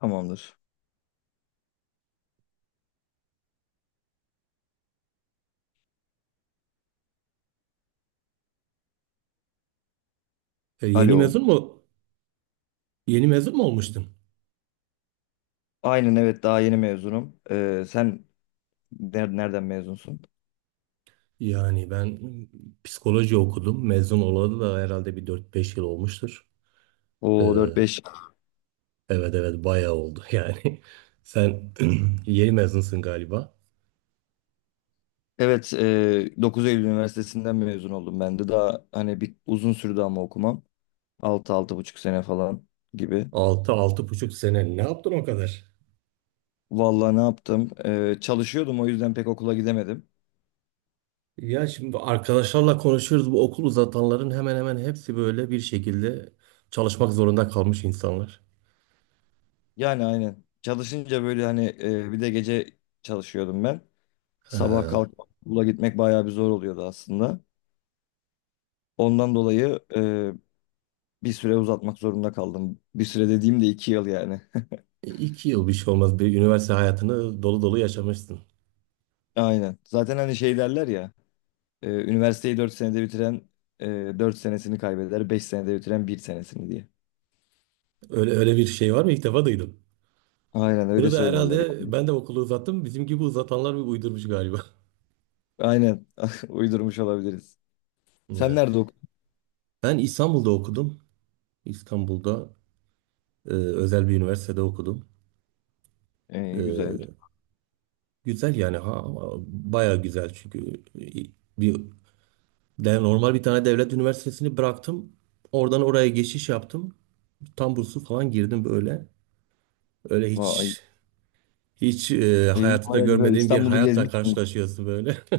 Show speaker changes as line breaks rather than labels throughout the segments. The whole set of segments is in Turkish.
Tamamdır.
Yeni
Alo.
mezun mu? Yeni mezun mu olmuştun?
Aynen evet daha yeni mezunum. Sen nereden mezunsun?
Yani ben psikoloji okudum. Mezun olalı da herhalde bir dört beş yıl olmuştur. E,
O dört beş.
evet evet bayağı oldu yani. Sen yeni mezunsun galiba.
Evet Dokuz Eylül Üniversitesi'nden mezun oldum ben de. Daha hani bir uzun sürdü ama okumam. Altı altı buçuk sene falan gibi.
Altı altı buçuk sene ne yaptın o kadar?
Vallahi ne yaptım? Çalışıyordum o yüzden pek okula gidemedim.
Ya şimdi arkadaşlarla konuşuyoruz. Bu okul uzatanların hemen hemen hepsi böyle bir şekilde çalışmak zorunda kalmış insanlar.
Yani aynen. Çalışınca böyle hani bir de gece çalışıyordum ben. Sabah
Ha,
kalkıp okula gitmek bayağı bir zor oluyordu aslında. Ondan dolayı bir süre uzatmak zorunda kaldım. Bir süre dediğim de 2 yıl yani.
iki yıl bir şey olmaz. Bir üniversite hayatını dolu dolu yaşamışsın.
Aynen. Zaten hani şey derler ya. Üniversiteyi 4 senede bitiren e, 4 senesini kaybeder, 5 senede bitiren bir senesini diye.
Öyle öyle bir şey var mı? İlk defa duydum.
Aynen öyle
Bunu da
söylerler,
herhalde
yani.
ben de okulu uzattım. Bizim gibi uzatanlar bir uydurmuş galiba.
Aynen. Uydurmuş olabiliriz. Sen
Ya.
nerede okudun?
Ben İstanbul'da okudum. İstanbul'da özel bir üniversitede okudum.
Güzel.
E, Güzel yani ha baya güzel çünkü bir de normal bir tane devlet üniversitesini bıraktım. Oradan oraya geçiş yaptım. Tam burslu falan girdim böyle. Öyle
Vay.
hiç
İyi,
hayatında
baya güzel.
görmediğim bir
İstanbul'u
hayatla
gezmişsin.
karşılaşıyorsun böyle.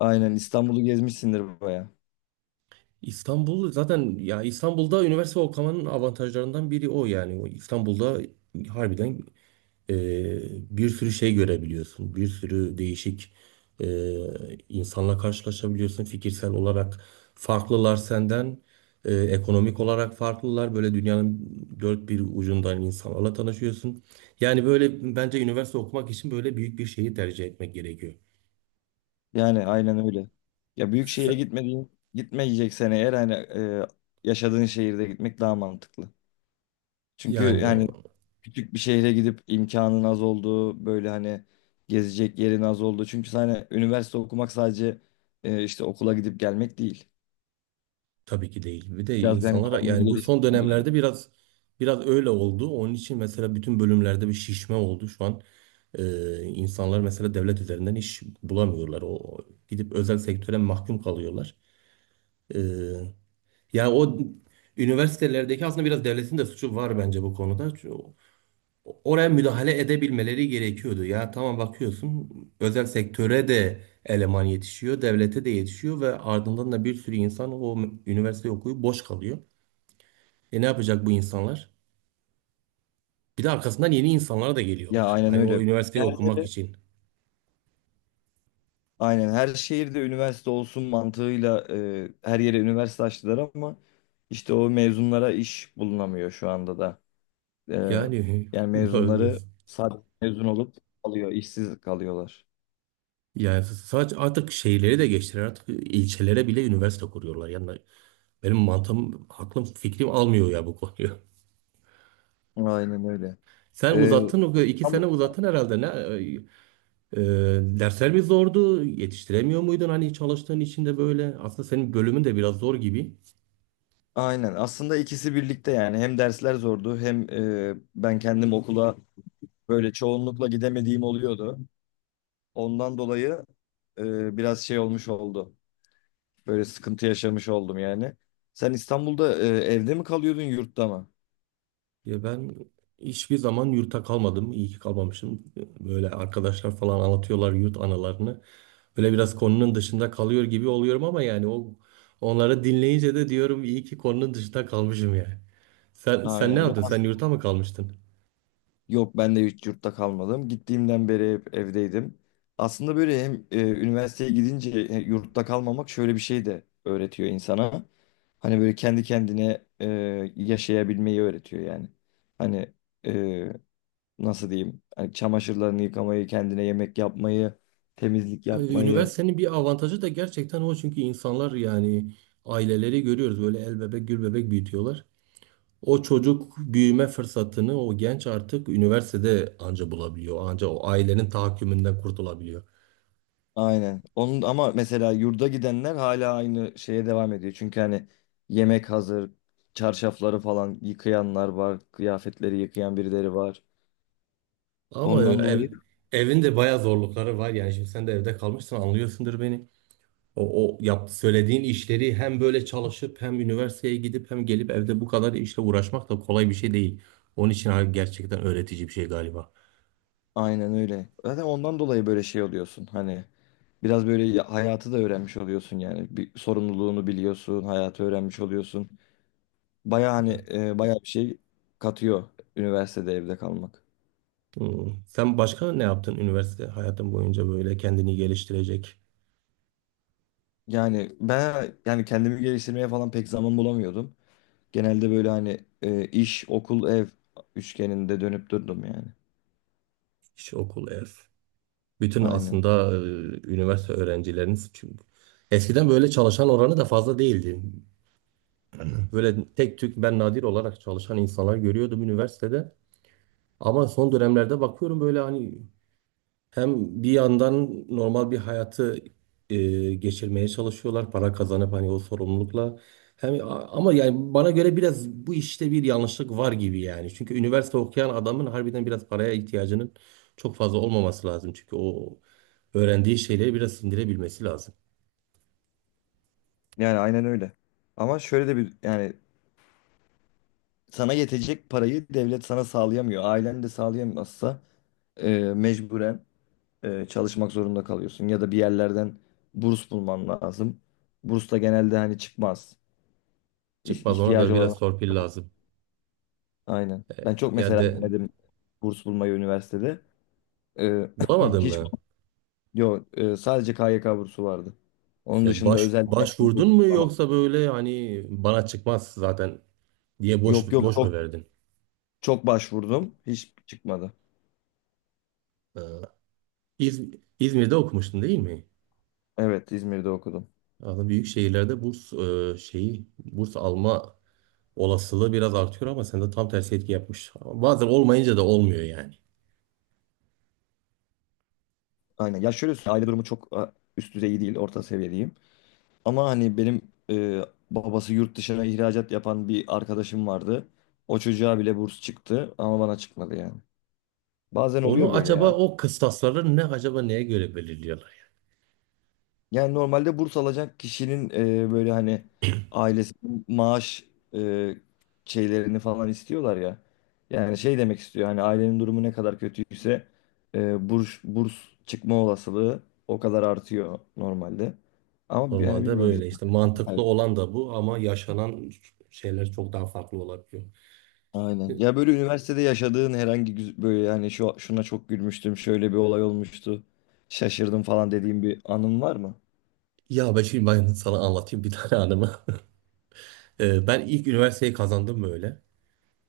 Aynen İstanbul'u gezmişsindir baya.
İstanbul zaten ya İstanbul'da üniversite okumanın avantajlarından biri o yani. O İstanbul'da harbiden e, bir sürü şey görebiliyorsun. Bir sürü değişik e, insanla karşılaşabiliyorsun. Fikirsel olarak farklılar senden. Ekonomik olarak farklılar. Böyle dünyanın dört bir ucundan insanlarla tanışıyorsun. Yani böyle bence üniversite okumak için böyle büyük bir şeyi tercih etmek gerekiyor.
Yani aynen öyle. Ya büyük şehire
Sen-
gitmediğin, gitmeyeceksen eğer hani yaşadığın şehirde gitmek daha mantıklı. Çünkü
Yani
yani küçük bir şehre gidip imkanın az olduğu böyle hani gezecek yerin az olduğu. Çünkü hani üniversite okumak sadece işte okula gidip gelmek değil.
Tabii ki değil. Bir de
Biraz yani
insanlara
kendini
yani bu son
geliştirmen gerek.
dönemlerde biraz öyle oldu. Onun için mesela bütün bölümlerde bir şişme oldu şu an. İnsanlar mesela devlet üzerinden iş bulamıyorlar. O gidip özel sektöre mahkum kalıyorlar. Ee, Yani o üniversitelerdeki aslında biraz devletin de suçu var bence bu konuda. Çünkü oraya müdahale edebilmeleri gerekiyordu. Ya tamam bakıyorsun özel sektöre de eleman yetişiyor, devlete de yetişiyor ve ardından da bir sürü insan o üniversite okuyup boş kalıyor. E ne yapacak bu insanlar? Bir de arkasından yeni insanlar da
Ya
geliyorlar.
aynen
Hani o
öyle.
üniversiteyi
Her
okumak
yere,
için.
aynen her şehirde üniversite olsun mantığıyla her yere üniversite açtılar ama işte o mezunlara iş bulunamıyor şu anda da. E,
Yani
yani
doğru
mezunları
diyorsun.
sadece mezun olup kalıyor, işsiz kalıyorlar.
Yani sadece artık şehirleri de geçtiler. Artık ilçelere bile üniversite kuruyorlar. Yani benim mantığım, aklım, fikrim almıyor ya bu konuyu.
Aynen öyle.
Sen
E,
uzattın, o iki sene uzattın herhalde. E, Dersler mi zordu? Yetiştiremiyor muydun hani çalıştığın içinde böyle? Aslında senin bölümün de biraz zor gibi.
Aynen. Aslında ikisi birlikte yani hem dersler zordu hem ben kendim okula böyle çoğunlukla gidemediğim oluyordu. Ondan dolayı biraz şey olmuş oldu. Böyle sıkıntı yaşamış oldum yani. Sen İstanbul'da evde mi kalıyordun yurtta mı?
Ya ben hiçbir zaman yurtta kalmadım. İyi ki kalmamışım. Böyle arkadaşlar falan anlatıyorlar yurt anılarını. Böyle biraz konunun dışında kalıyor gibi oluyorum ama yani onları dinleyince de diyorum iyi ki konunun dışında kalmışım yani. Sen ne
Aynen.
yaptın? Sen yurtta mı kalmıştın?
Yok ben de hiç yurtta kalmadım. Gittiğimden beri hep evdeydim. Aslında böyle hem üniversiteye gidince yurtta kalmamak şöyle bir şey de öğretiyor insana. Hani böyle kendi kendine yaşayabilmeyi öğretiyor yani. Hani e, nasıl diyeyim? Hani çamaşırlarını yıkamayı, kendine yemek yapmayı, temizlik yapmayı.
Üniversitenin bir avantajı da gerçekten o çünkü insanlar yani aileleri görüyoruz böyle el bebek gül bebek büyütüyorlar. O çocuk büyüme fırsatını o genç artık üniversitede anca bulabiliyor. Anca o ailenin tahakkümünden kurtulabiliyor.
Aynen. Onun ama mesela yurda gidenler hala aynı şeye devam ediyor. Çünkü hani yemek hazır, çarşafları falan yıkayanlar var, kıyafetleri yıkayan birileri var.
Ama
Ondan dolayı.
evin de bayağı zorlukları var. Yani şimdi sen de evde kalmışsın anlıyorsundur beni. Söylediğin işleri hem böyle çalışıp hem üniversiteye gidip hem gelip evde bu kadar işle uğraşmak da kolay bir şey değil. Onun için abi gerçekten öğretici bir şey galiba.
Aynen öyle. Zaten ondan dolayı böyle şey oluyorsun. Hani biraz böyle hayatı da öğrenmiş oluyorsun yani. Bir sorumluluğunu biliyorsun, hayatı öğrenmiş oluyorsun. Baya hani baya bir şey katıyor üniversitede evde kalmak.
Hmm. Sen başka ne yaptın üniversite hayatın boyunca böyle kendini geliştirecek
Yani ben yani kendimi geliştirmeye falan pek zaman bulamıyordum. Genelde böyle hani iş, okul, ev üçgeninde dönüp durdum yani.
iş, okul, ev? Bütün
Aynen.
aslında üniversite öğrencileriniz çünkü eskiden böyle çalışan oranı da fazla değildi. Böyle tek tük ben nadir olarak çalışan insanlar görüyordum üniversitede. Ama son dönemlerde bakıyorum böyle hani hem bir yandan normal bir hayatı geçirmeye çalışıyorlar para kazanıp hani o sorumlulukla. Hem ama yani bana göre biraz bu işte bir yanlışlık var gibi yani. Çünkü üniversite okuyan adamın harbiden biraz paraya ihtiyacının çok fazla olmaması lazım. Çünkü o öğrendiği şeyleri biraz sindirebilmesi lazım.
Yani aynen öyle. Ama şöyle de bir yani sana yetecek parayı devlet sana sağlayamıyor. Ailen de sağlayamazsa mecburen çalışmak zorunda kalıyorsun. Ya da bir yerlerden burs bulman lazım. Burs da genelde hani çıkmaz. İh-
Çıkmaz ona da
ihtiyacı olan
biraz torpil lazım.
aynen. Ben çok
Ya
mesela denedim burs bulmayı üniversitede. E,
bulamadın
Hiç
mı?
yok, sadece KYK bursu vardı. Onun dışında özel bir yerden
Başvurdun
burs
mu
bulamam.
yoksa böyle hani bana çıkmaz zaten diye boş
Yok yok
boş mu
çok
verdin?
çok başvurdum. Hiç çıkmadı.
E, İz, İzmir'de okumuştun değil mi?
Evet İzmir'de okudum.
Aslında büyük şehirlerde burs şeyi burs alma olasılığı biraz artıyor ama sende tam tersi etki yapmış. Bazen olmayınca da olmuyor yani.
Aynen. Ya şöyle söyleyeyim, aile durumu çok üst düzey değil, orta seviye diyeyim. Ama hani benim e, babası yurt dışına ihracat yapan bir arkadaşım vardı. O çocuğa bile burs çıktı ama bana çıkmadı yani. Bazen oluyor
Onu
böyle
acaba
ya.
o kıstasları ne acaba neye göre belirliyorlar yani?
Yani normalde burs alacak kişinin böyle hani ailesi maaş e, şeylerini falan istiyorlar ya. Yani şey demek istiyor hani ailenin durumu ne kadar kötüyse burs çıkma olasılığı o kadar artıyor normalde. Ama yani
Normalde
bilmiyorum
böyle işte mantıklı
bizim.
olan da bu ama yaşanan şeyler çok daha farklı olabiliyor.
Aynen.
E,
Ya böyle üniversitede yaşadığın herhangi böyle yani şuna çok gülmüştüm, şöyle bir olay olmuştu. Şaşırdım falan dediğim bir anın var mı?
Ya ben şimdi sana anlatayım bir tane anımı. Ben ilk üniversiteyi kazandım böyle.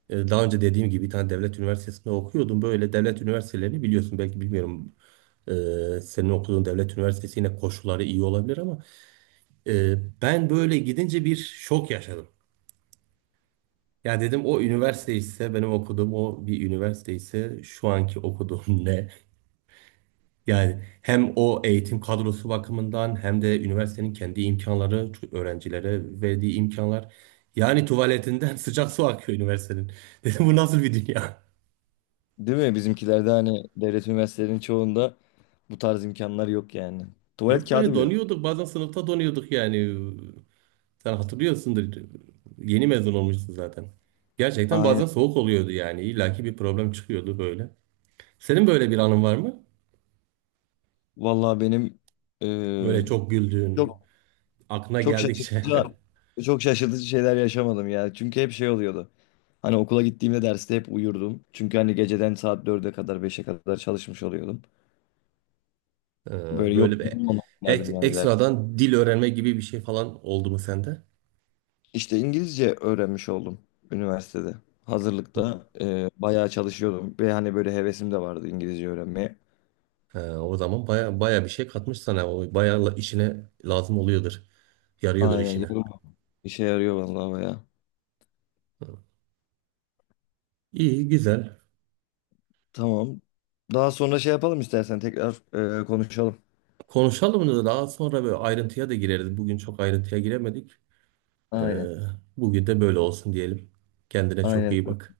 Daha önce dediğim gibi bir tane devlet üniversitesinde okuyordum. Böyle devlet üniversitelerini biliyorsun belki bilmiyorum. Senin okuduğun devlet üniversitesi yine koşulları iyi olabilir ama e, ben böyle gidince bir şok yaşadım. Ya dedim o üniversite ise benim okuduğum o bir üniversite ise şu anki okuduğum ne? Yani hem o eğitim kadrosu bakımından hem de üniversitenin kendi imkanları, öğrencilere verdiği imkanlar. Yani tuvaletinden sıcak su akıyor üniversitenin. Dedim bu nasıl bir dünya?
Değil mi? Bizimkilerde hani devlet üniversitelerinin çoğunda bu tarz imkanlar yok yani. Tuvalet
Yok yani
kağıdı bile yok.
donuyorduk bazen sınıfta donuyorduk yani. Sen hatırlıyorsundur. Yeni mezun olmuşsun zaten. Gerçekten
Aynen.
bazen soğuk oluyordu yani. İllaki bir problem çıkıyordu böyle. Senin böyle bir anın var mı?
Vallahi benim
Böyle
eee,
çok güldüğün,
çok
aklına
çok
geldikçe.
şaşırtıcı çok şaşırtıcı şeyler yaşamadım ya. Çünkü hep şey oluyordu. Hani okula gittiğimde derste hep uyurdum. Çünkü hani geceden saat dörde kadar beşe kadar çalışmış oluyordum. Böyle yok
Böyle bir
derdim yani.
ekstradan dil öğrenme gibi bir şey falan oldu mu sende?
İşte İngilizce öğrenmiş oldum üniversitede. Hazırlıkta bayağı çalışıyordum ve hani böyle hevesim de vardı İngilizce öğrenmeye.
O zaman baya baya bir şey katmış sana. O baya işine lazım oluyordur. Yarıyordur
Aynen
işine.
yavrum işe yarıyor vallahi bayağı.
İyi güzel.
Tamam. Daha sonra şey yapalım istersen tekrar konuşalım.
Konuşalım da daha sonra böyle ayrıntıya da gireriz. Bugün çok ayrıntıya giremedik. Ee,
Aynen.
Bugün de böyle olsun diyelim. Kendine çok
Aynen.
iyi bak.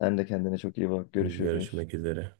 Sen de kendine çok iyi bak. Görüşürüz.
Görüşmek üzere.